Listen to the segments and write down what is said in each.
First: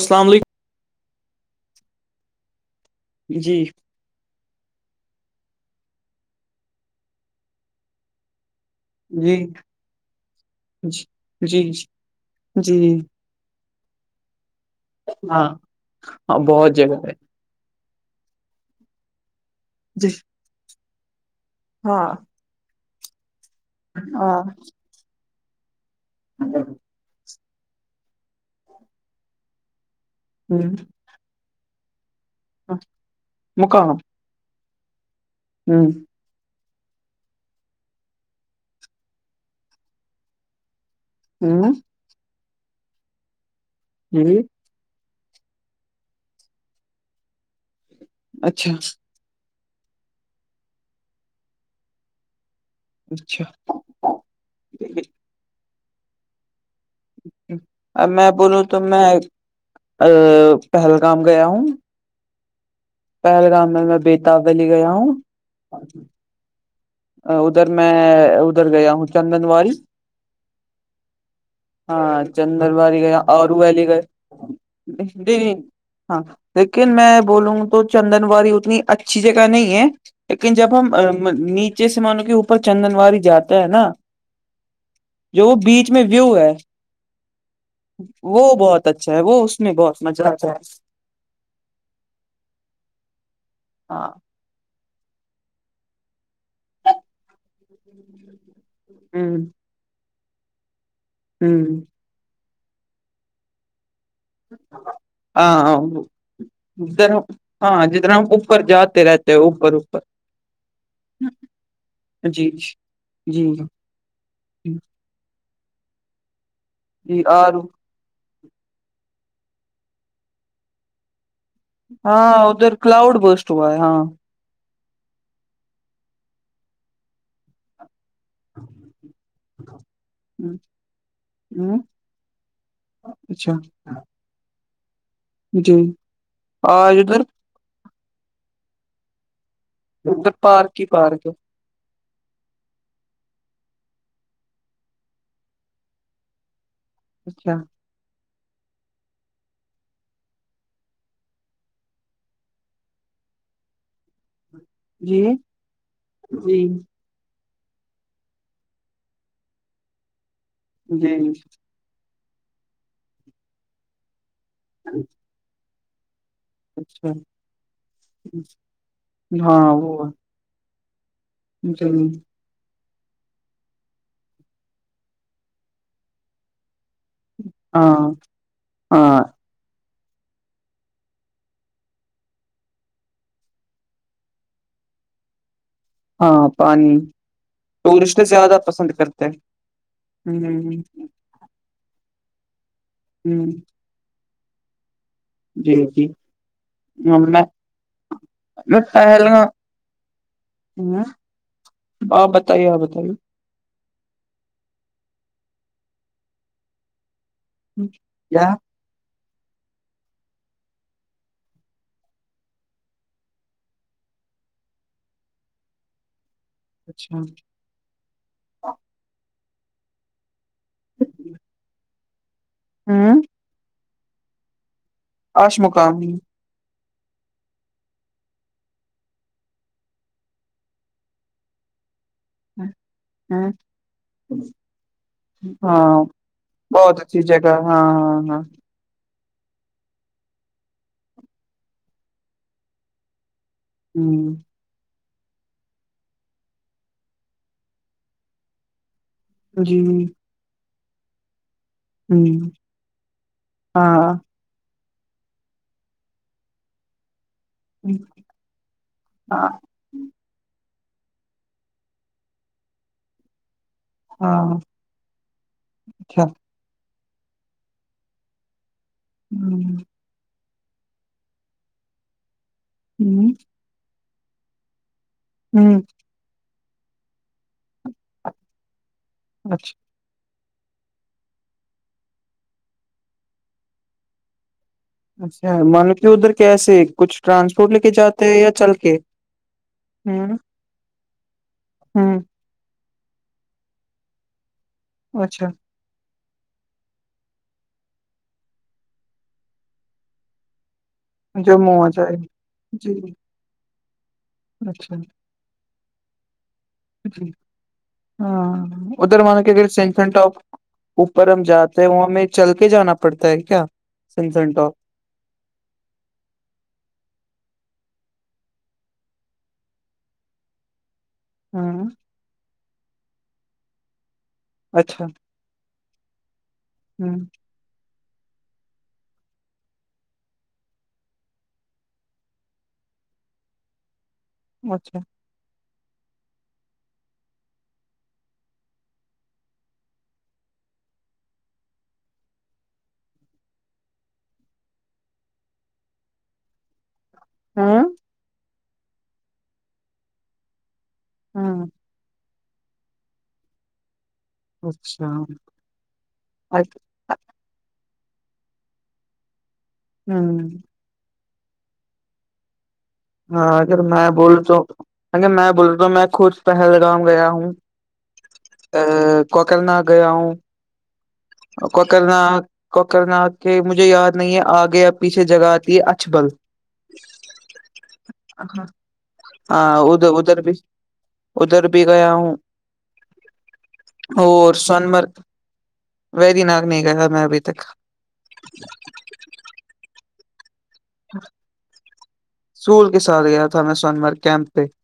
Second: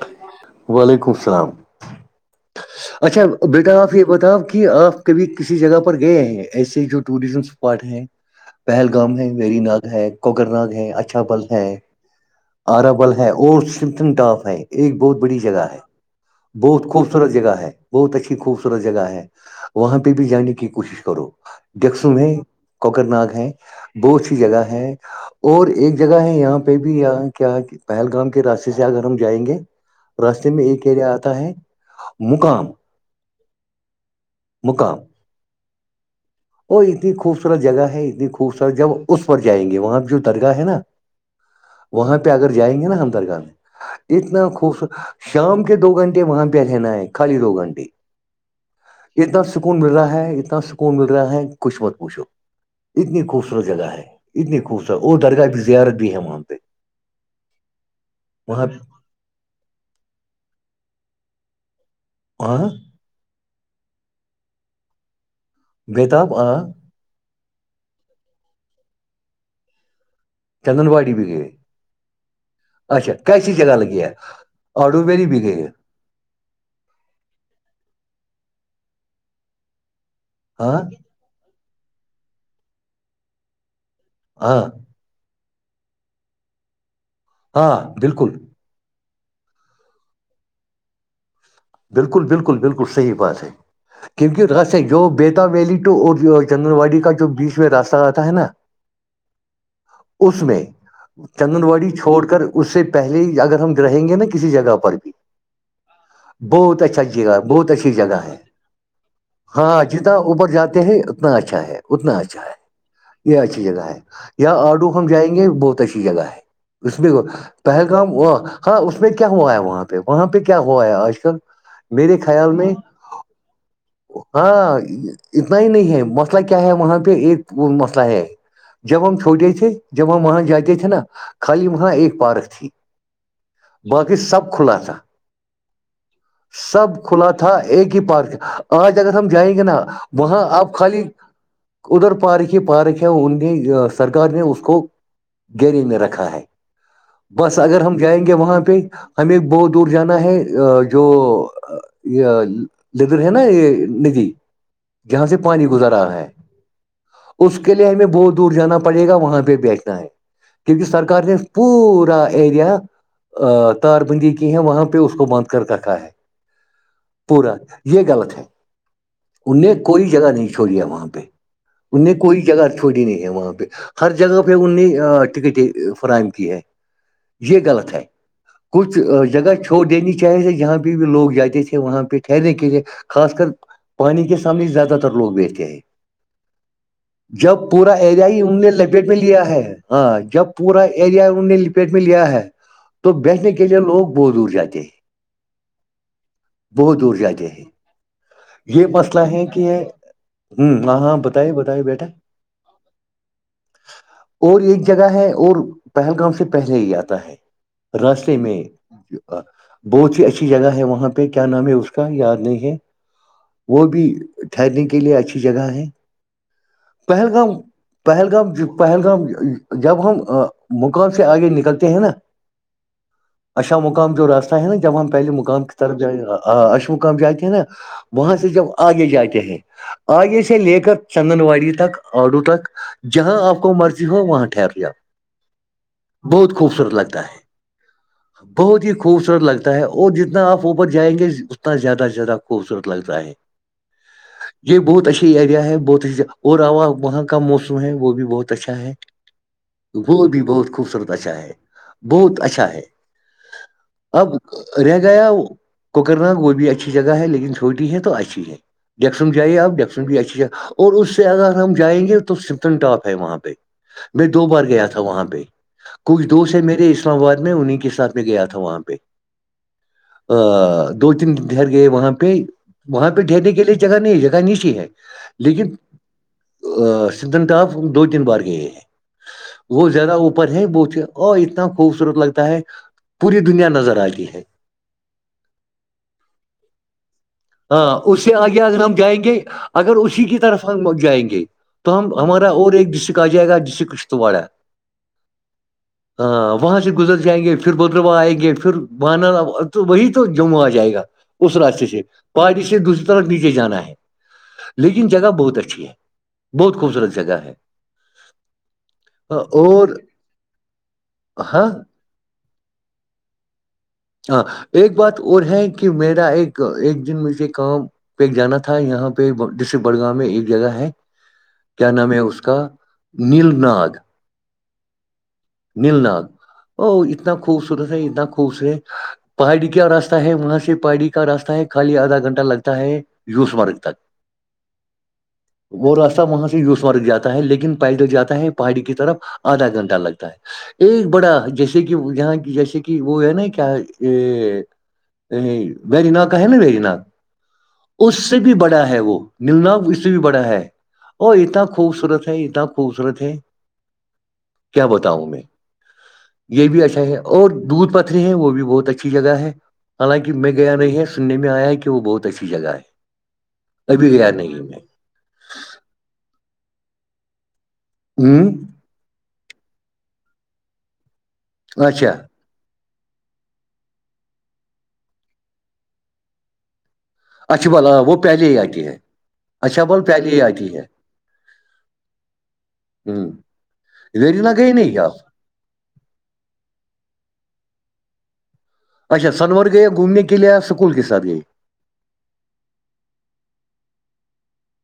السل علیکم وعلیکم السلام اچھا جی بیٹا آپ یہ بتاؤ کہ آپ کب کسی جگہ پر گئے ہیں ایسے جو ٹوریزم اسپاٹ ہیں پہلگام ہے جی ویری ناگ ہے کوکر ناگ ہے اچھا بل جی ہے جی جی آرابل ہے اور سن اپ ہے ایک بہت بڑی ہاں جگہ ہے ہاں بہت جگہ خوب ہے جگہ ہے بہت اچھی خوبصورت جگہ ہے وہاں جی پہ بھی جانے کی کوشش کرو ہاں ڈیکسم ہے کوکر ناگ ہے بہت سی ہاں جگہ ہے اور ایک جگہ ہے یہاں پہ ہ بھی کیا پہلگام کے راستے سے اگر ہم جائیں گے راستے میں ایک ایریا آتا ہے مکام مکام ہوں وہ اتنی خوبصورت جگہ ہے اتنی خوبصورت جب اس پر جائیں گے وہاں پہ جو درگاہ ہے نا ہوں وہاں پہ اگر جائیں گے نا ہمدرگاہ جی اتنا خوبصورت شام کے دو گھنٹے وہاں پہ رہنا ہے خالی دو گھنٹے اچھا اتنا سکون مل رہا ہے اتنا سکون مل رہا ہے کچھ مت پوچھو اتنی اچھا خوبصورت جگہ ہے اتنی خوبصورت اور درگاہ بھی زیارت بھی ہے وہاں پہ ا میں بولوں وہاں تو میں ا پہلگام گیا ہوں آ [unintelligible] [inaudible] پہلگام میں میں بیتابلی گیا ہوں بتاب ادھر میں ادھر گیا ہوں چندن وی چندن واڑی بھی گئے ہاں چندرواری اچھا گئے کیسی اوررو جگہ ولی گئے لگی ہے آڈو ویلی د بھی گئی ہے ہاں لیکن میں بولوں گ تو چندن واڑی اتنی اچھی جگہ نہیں ہے لیکن جب ہاں ہم نیچے سے مانو کہ اوپر چندن وی جاتے ہیں نا ہاں جو بیچ میں ویو ہے ہاں بالکل وہ بہت اچھا ہے وہ اس میں بہت مزہ آتا ہے بالکل بالکل بالکل صحیح بات ہے ہاں کیونکہ راستے جو بیتا ویلی و اور چندن واڑی کا جو بیچ میں راستہ رہتا ہے نا ہاں اس میں چندن ہوں واڑی چھوڑ کر اس سے پہلے اگر ہم رہیں گے نا کیا ہاں بہت اچھا جدھر ہم جگہ بہت ہاں اچھی جدھر جگہ ہم ہے اوپر جاتے رہتے ہیں اوپر ہاں اوپر جتنا اوپر جاتے ہیں اتنا اچھا ہے اتنا اچھا جی ہے یہ جی اچھی جگہ ہے یا آرڈو ہم جائیں گے بہت اچھی جگہ ہے اس میں جی آر پہل کام وہ ہاں اس میں کیا ہوا ہے وہاں پہ وہاں پہ کیا ہوا ہے آج کے ہاں ادھر کلاؤڈ بسٹ ہوا ہے ہاں ہاں اتنا ہی نہیں ہے مسئلہ کیا ہے وہاں پہ ایک مسئلہ ہے جب ہم چھوٹے تھے جب ہم وہاں جاتے تھے نا خالی ہ وہاں ایک پارک تھی اچھا باقی سب کھلا تھا جی سب آج ادھر کھلا تھا ایک ہی پارک آج اگر ہم جائیں گے نا ادھر وہاں آپ پارک ہی خالی پارک ہے ادھر پارک ہی پارک ہے انیں سرکار نے اس کو گیری میں رکھا ہے اچھا بس اگر ہم جائیں گے وہاں پہ ہمیں بہت دور جانا ہے جو یہ لدر ہے نا یہ ندھی جی جہاں سے پانی گزارا ہے جی اس کے لیے ہمیں بہت دور جانا پڑے گا وہاں پہ بیٹھنا ہے کیونکہ سرکار نے جی پورا ایریا تار بندی کی ہے وہاں پہ اس کو بند کاکھا ہے اچھا پورا یہ غلط ہے ان ہاں نے وہ کوئی جگہ نہیں چھوڑی ہے وہاں پہ ہے۔ ان جی نے کوئی جگہ چھوڑی نہیں ہے وہاں پہ ہر جگہ پہ ان نے ٹکٹیں فراہم کی ہے یہ غلط ہاں ہے کچھ ہاں جگہ چھوڑ دینی چاہے تھ جہاں پہ بھی لوگ جاتے تھے وہاں پہ ٹہرنے کے لیے خاص کر پانی کے سامنے ہی زیادہ تر لوگ بیٹھتے ہیں ہاں پانی جب پورا ٹورسٹ ایریا ہی زیادہ ان نے پسند لپیٹ میں کرتے لیا ہیں ہے ہاں جب پورا ہ ایریا ان نے پیٹ میں لیا ہے تو بیٹھنے کے لیے لوگ بہت دور جاتے ہیں جی جی بہت دور میں جاتے ہیں میں یہ مسئلہ ہے پہلگام کہ ہاں ہاں بتائیے بتائیے بیٹا آپ بتائیے آپ بتائیے اور ایک جگہ ہے اور پہلگام سے پہلے ہی آتا ہے راستے کیا میں بہت ہی اچھی جگہ ہے وہاں پہ کیا نام ہے اس کا یاد نہیں ہے وہ بھی ٹھہرنے کے لیے اچھی جگہ ہے اچھا پہلگام پہلگام ج پہلگام جب ہم مقام سے آگے نکلتے ہیں نا ہاں اشا مقام جو راستہ ہے نا جب ہم پہلے مقام کی طرف جائیںا آ اشمقام جاتے ہیں نا وہاں سے جب آگے جاتے ہیں آگے سے لے کر چندن واڑی تک آڈو تک جہاں آپ کو مرضی ہو وہاں ٹھہرے آپ ہاں بہت اچھی ہے جگہ ہاں ہاں ہاں بہت ہی خوبصورت لگتا ہے اور جتنا آپ اوپر جائیں گے اتنا زیادہ سے زیادہ خوبصورت لگتا ہے یہی بہت اچھیا ا ایریا ہے بہت اچھا اور وہاں کا موسم ہے وہ بھی بہت اچھا ہے ہ جی وہ بھی بہت خوبصورت اشاء ہے ہوں بہت اچھا ہے ہاں اب رہ گیا کوکر ناگ وہ بھی اچھی جگہ ہے لیکن چوٹی ہے تو اچھی ہے جیکسن ہاں جائیے آپیکس بھی اچھی ج [unintelligible] اور اس سے اگر ہم جائیں گے تو ستن ٹاپ ہے وہاں پہ میں دو ہاں بار گیا تھا وہاں پہ اچھا کچھ دوست ہیں میرے اس اسلام آباد میں انہیں کے ساتھ میں گیا تھا وہاں پہ ہوں [inaudible] ا دو تین ٹھر گئے وہاں پہ وہاں پہ ہوں ھہرنے کے لیے جگہ نہیں ہے جگہ نیچے ہے لیکن سدن تاپ دو تین بار گئے ہیں اچھا وہ زیادہ اوپر ہے وہ اور اتنا خوبصورت لگتا ہے پوری دنیا نظر آتی ہے اچھا مان لو کہ ادھر کیسے کچھ ٹرانسپورٹ لے کے ہاں اس جاتے سے ہیں یا آگے چل اگر کے ہم جائیں گے اگر اسی ہوں کی طرف سے جائیں گے تو ہم ہوں ہمارا اور ایک ڈسٹرکٹ آ جائے گا ڈسٹرکٹ کشتاڑا اچھا ہاں وہاں سے گزر جائیں گے پھر بدرواہ آئیں گے پھر وہان تو وہی تو جموں آ جائے گا جمو آ جائے گا پاری سے دوسری طرف نیچے جانا ہے اچھا لیکن جگہ بہت اچھی ہے بہت جی جگہ ہے [inaudible] ہاں ادھر مان کے ا اور سینف ٹاپ اوپر ہم ہاں جاتے ہیں وہاں ہم میں چل کے جانا پڑتا ہے کیا ہاں سنسن ٹاپ ایک بات اور ہے کہ میرا ایک ایک دن مجھے کام پہ ایک جانا تھا یہاں پہ ڈسٹرکٹ بڑگاؤ میں ایک جگہ ہے ہوں کیا نام ہے اس کا نیل نگ اچھا نیل ناگ او ہ اتنا خوبصورت ہے اتنا خوبصورت ہے پہاڑی کیا راستہ ہے وہاں سے پہاڑی کا راستہ ہے خالی آدھا گھنٹہ لگتا ہے یوز مارگتا ہے [unintelligible] اچھا وہ راستہ وہاں سے یوسمارگ جاتا ہے لیکن پہل دک جاتا ہے پہاڑی کی طرف آدھا گھنٹہ لگتا ہے ایک بڑا جیسے کہ یہاں جیسے کہ وہ ہے نا کہ کیا یہ ویریناگ کا ہے نا ویری نگ [inaudible] ہاں [unintelligible] اس سے بھی بڑا ہے وہ نیمنا اس سے بھی بڑا ہے ا اتنا ہاں خوبصورت ہے اتنا خوبصورت ہے کیا اچھا بتاؤوں میں ہ یہ بھی اچھا ہے اور دودھ پ ہیں وہ بھی بہت اچھی جگہ ہے حالانکہ میں گیا نہیں ہے سننے میں آیا ہے کہ وہ بہت اچھی جگہ ہے ہاں اگر میں ابھی گیا نہیں بولتا میں ہ اگر میں بولتا میں خود پہلگام گیا ہوں ہوں ا کوکرنااگ گیا ہوں اچھا کوکرنااگ [inaudible] کوکر نگ کے مجھے یاد نہیں ہے آگے اب پیچھے جگہ آتی ہے اچھبل اچھا بول ہاں وہ پہلے ہی آتی ہے ہاں اچھا بول ادھر پہلے ہی ادھر بھی آتی ہے [inaudible] ادھر بھی گیا ہوں ہوں ای نگئی نہیں کیا [unintelligible] وی دینک نہیں گیا میں ابھی تک [unintelligible] اچھا سنور گئییا گھومنے کے لیے یا سکول کے ساتھ گئی سول کے ساتھ گیا تھا میں سونمرگ کیمپ پہ [inaudible]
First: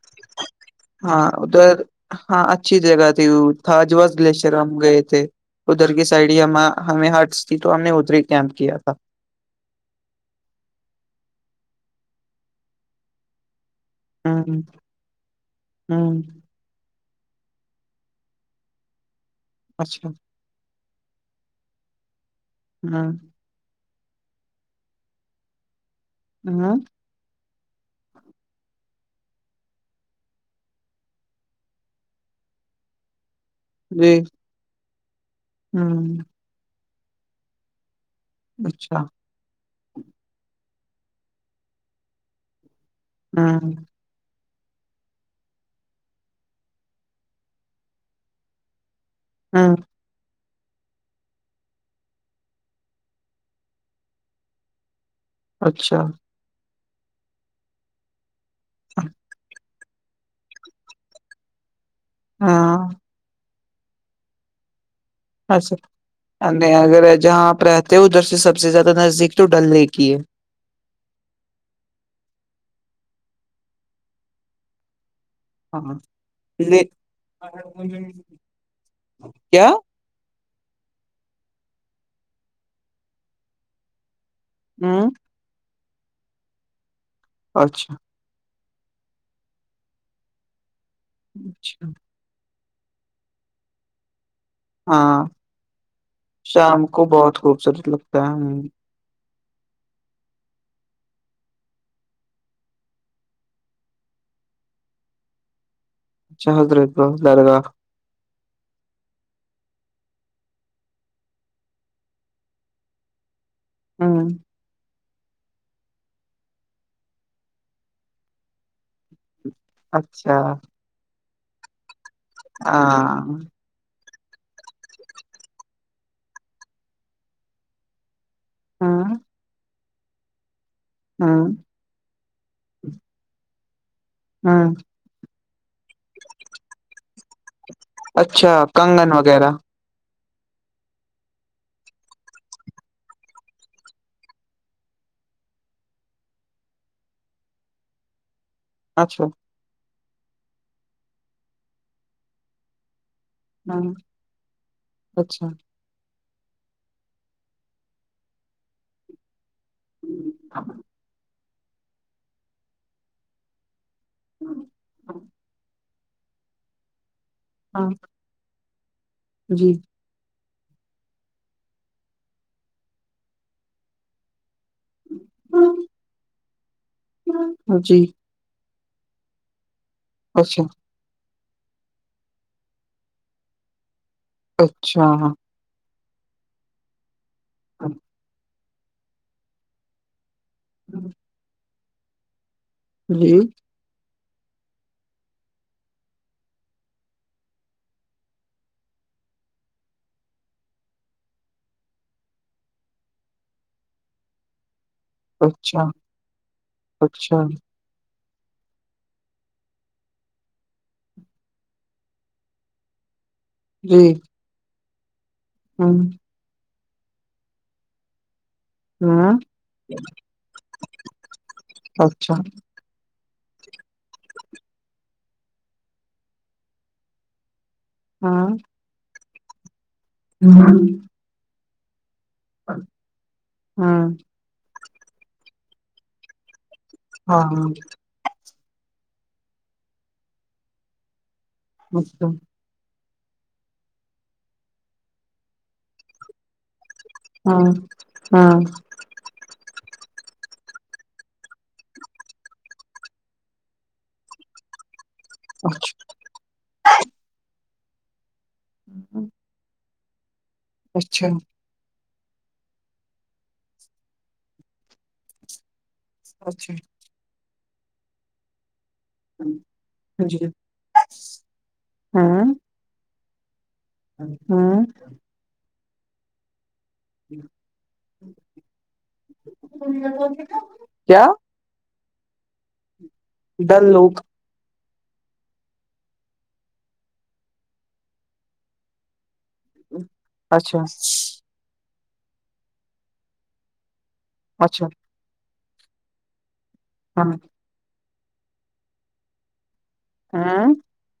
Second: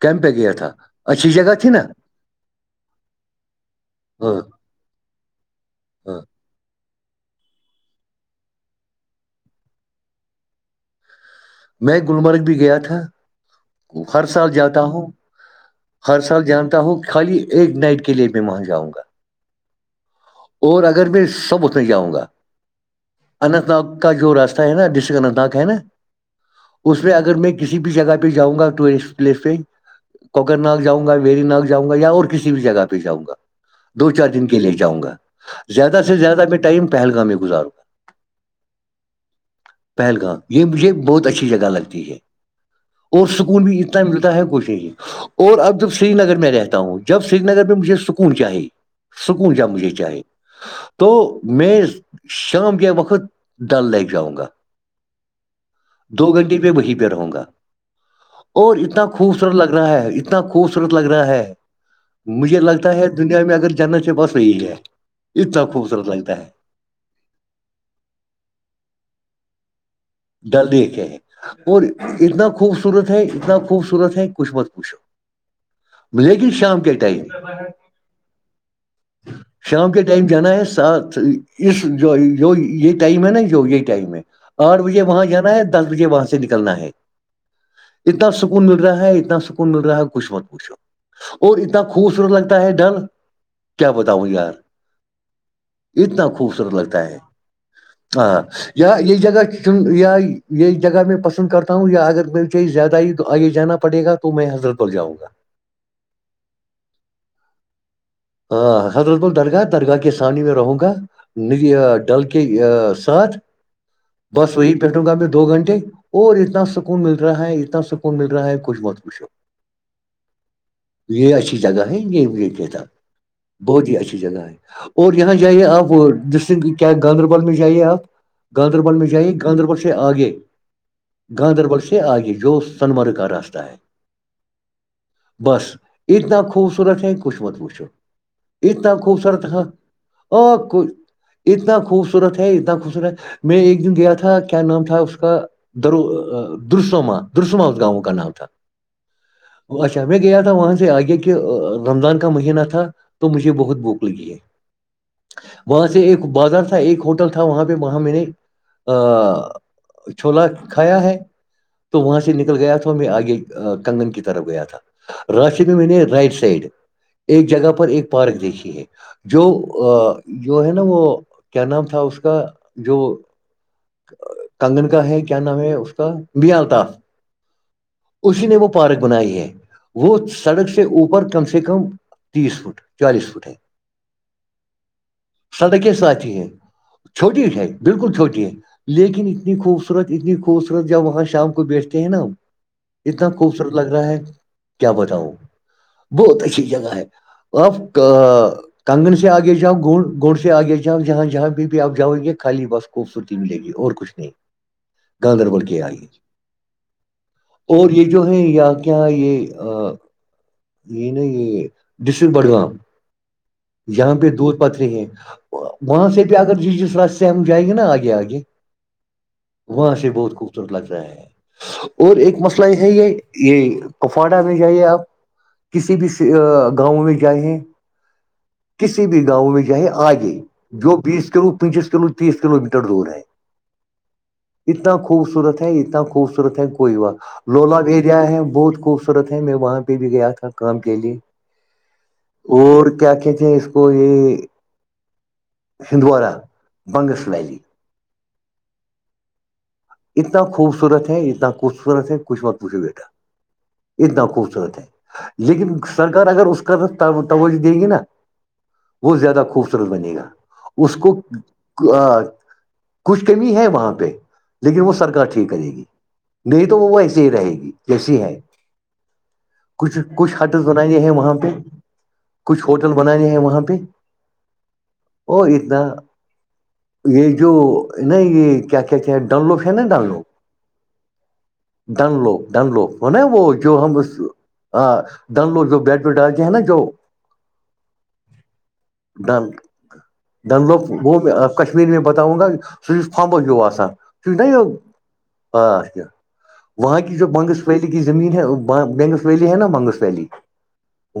کیم پہ گیا تھا ہاں اچھی جگہ تھی ادھر نا ہاں اچھی جگہ تھی تھاجوس ہاں گلیشر ہم گئے تھے ادھر کی ہاں سائڈ ہی ہم ہمیں ہرٹس تھی تو ہم نے ادھر ہی کیمپ کیا تھا میں گلمرگ بھی گیا تھا ہر ہ سال جاتا ہوں ہ ہر سال جانتا ہوں کہ خالی ایک نائٹ کے لیے میں وہاں جاؤں گا اچھا اور اگر میں سب اتنے ہی جاؤں گا ہاں اننت ناگ کا جو راستہ ہے نا ڈسٹرک اننتناگ ہے ن ہاں اس میں اگر میں کسی بھی جگہ پہ جاؤں گا ٹورسٹ پلیس پہ کوکر ناگ جؤں گا ویری ناگ جاؤں گا یا اور کسی بھی جگہ پہ جاں گا دو جی چار دن کے لیے جاؤں گا ہ زیادہ سے زیادہ میں ٹائم پہلگام میں گزاروں گا اچھا پہلگام یہ مجھے بہت اچھی جگہ لگتی ہے اور ہ سکون بھی اتنا ملتا ہے کچھ اور اب جب سری نگر میں رہتا ہوں جب سری نگر میں مجھے سکون چاہی سکون جا ہ مجھے چاہے تو میں شام کے وقت ڈل لیک جاؤں گا اچھا گھنٹے پہ وہیں پہ رہوں گا اور اتنا خوبصورت لگا رہا ہے اتنا خوبصورت لگ رہا ہے مجھے ہاں لگتا ہے تو دنیا میں اگر جاننا چاہے بس وہی ہے اتنا خوبصورت لگتا ہے اچھا اگر جہاں آپ رہتے ہو ادھر سے سب سے زیادہ نزدیک تو ڈل لیک ہی ہے درد ہے اور اتنا خوبصورت ہے اتنا خوبصورت ہے کچھ مت پوچھو ہاں لیکن شام لے- کے ٹائم کیا شام کے ٹ ٹائم جانا ہے ساتھ اس جو جو یہ ٹائم ہے نا جو یہ ٹائم ہے آپ بجے ہوں وہاں جانا ہے دس بجے وہاں سے نکلنا ہے اچھا سکون مل رہا ہے اتنا سکون مل رہا ہے کچھ مت کچھ اور اتنا اچھا خوبصورت لگتا ہے ڈر کیا بتاؤں یار ہاں اتنا خوبصورت شام کو لگتا ہے بہت خوبصورت لگتا ہے ہاں ہوں، یہ جگہ چن یا یہ جگہ میں پسند کرتا ہوں یا اگر کوئی چاہیز زیادہ ہی آگے جانا پڑے گا تو میں حضرت بل جاؤں گا اچھ حضرت بل درگاہ ہاں حضرت بل درگاہ درگاہ کے سانی میں رہوں گا ن ڈل کے ساتھ ہوں بس وہی بیٹھوں گا بھی دو گھنٹے اور اتنا سکون مل رہا ہے اتنا سکون مل رہا ہے کچھ بہت کچھ اچھا یہ اچھی جگہ ہے یہ کہتا ہاں بہت ہی اچھی جگہ ہے اور یہاں جائیے آپ ڈسٹن کیا گاندربل میں جائیے آپ گاندربل ہاں میں جائی گاندربل سے آگے ہاں گاندربل سے آگے جو سنمرگ کا راستہ ہے ہاں بس اتنا خوبصورت ہے کچھ مت پوچھو اچھا اتنا کنگن خوبصورت وغیرہ تھا اور کو اتنا خوبصورت ہے اتنا خوبصورت ہے میں ایک دن گیا تھا کیا نام تھا اس کا درو درسما درسما اس گاؤں کا نام تھا اچھا اچھا میں گیا تھا وہاں سے آگے کہ رمضان کا مہینہ تھا مجھے بہت ہاں بھوک لگی ہے اچھا وہاں سے ایک بازار تھا ایک ہوٹل تھا وہاں پہ وہاں میں نے چھولا کھایا ہے تو وہاں سے نکل گیا تھا میں آگے کنگن کی طرف گیا تھا راشد میں میں نے رائٹ سائڈ ایک جگہ ہاں ایک پارک دیکھیے جو جی جو ہے نا وہ کیا نام تھا اس کا جو کانگن کا ہے کیا نام ہے اس کا بیال تھا جی اسی نے وہ پارک بنائی ہے وہ اچھا سڑک سے اوپر کم سے کم تیس فٹ چالیس فٹ ہے اچھا سڑکیں ساتھی ہیں چھوٹی ہے ہے بالکل چھوٹی ہے لیکن اتنی خوبصورت اتنی خوبصورت جب وہاں شام کو بیٹھتے ہیں نا ہم اتنا جی خوبصورت لگ رہا ہے کیا بتاؤ بہت اچھی جگہ ہے آف کنگن سے آگے جاؤ گوڑ گوڑ سے آگے جاؤ جہاں جہاں بھی بھی آپ جاؤ گے خالی بس خوبصورتی ملے گی اور کچھ نہیں گاندربل کے اچھا آگے اچھا اور یہ جو ہے یا کیا یہ یہ نا یہ ڈسٹرک بڑگام جی یہاں پہ دو پتے ہیں ہوں وہاں سے پہ اگر جی جس راس سے ہم جائیں گے نا آگے آگے ہوں وہاں سے بہت خوبصورت لگتا ہے اور اچھا ایک مسئلہ یہ یہ یہ کپواڑہ میں جائیے آپ کسی بھی گاؤں میں جائیں ہاں کسی بھی گاؤں میں چاہ ہے آگے جو ہاں بیس کلو پینچیس کلو تیس کلو میٹر دور ہے اتنا خوبصورت ہے اتنا خوبصورت ہے کوئی ہاں لولاگ ایریا ہے بہت خوبصورت ہے میں وہاں پہ بھی گیا تھا کام کے لیے اچھا اور کیا کہ تھے اس کو یہ ہندوارا ہاں ہاں اتنا خوبصورت ہے اتنا خوبصورت ہے کچھ مت پوچھو بیٹا اتنا خوبصورت ہے لیکن اچھا سرکار اگر اس کا توجہ دے گی نا وہت زیادہ خوبصورت بنے گا اس کو اچھا کچھ کمی ہے وہاں پہ لیکن وہ سرک ٹھیک کرے گی نہیں اچھا تو وہ وہ ایس ہی رہے گی جیسی ہے کچھ کچھ جی ہٹز بنے ہیں وہاں پہ کچھ ہوٹل بنانے ہیں وہاں پہ ہوں ا اتنا یہ جو ن یہ کیا کیا کیا ہیں لو فین ڈان کیا ڈن لو وہ جو ڈل ہم لوگ ڈند لوگ جو بیڈ ویڈ ڈالتےے ہیں نا جو ڈند ہ دند لو وہ کشمیر میں بتاؤں گا جو فمبو ہو آسان اچھا یہ وہاں کی ہاں جو بنگس ویلی کی زمین ہے بنگس ویلی ہے نا بنگس پہلی ہاں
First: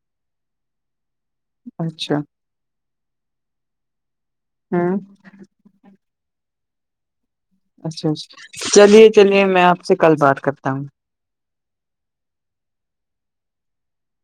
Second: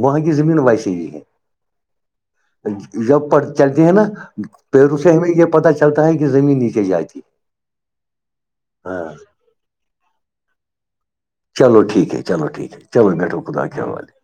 وہاں کی زمین ویسی ہی ہے اچھا جب پ چلتے ہیں نا ہاں پیروں سے ہمیں یہ پتا چلتا ہے کہ زمین نیچے جاتی اچھاچ چلیے ہاں چلیے میں آپ سے کل بات کرتا ہوں چلو ٹھیک ہے چلو ٹھیک ہے چلو بیٹھو خدا کے حال ہے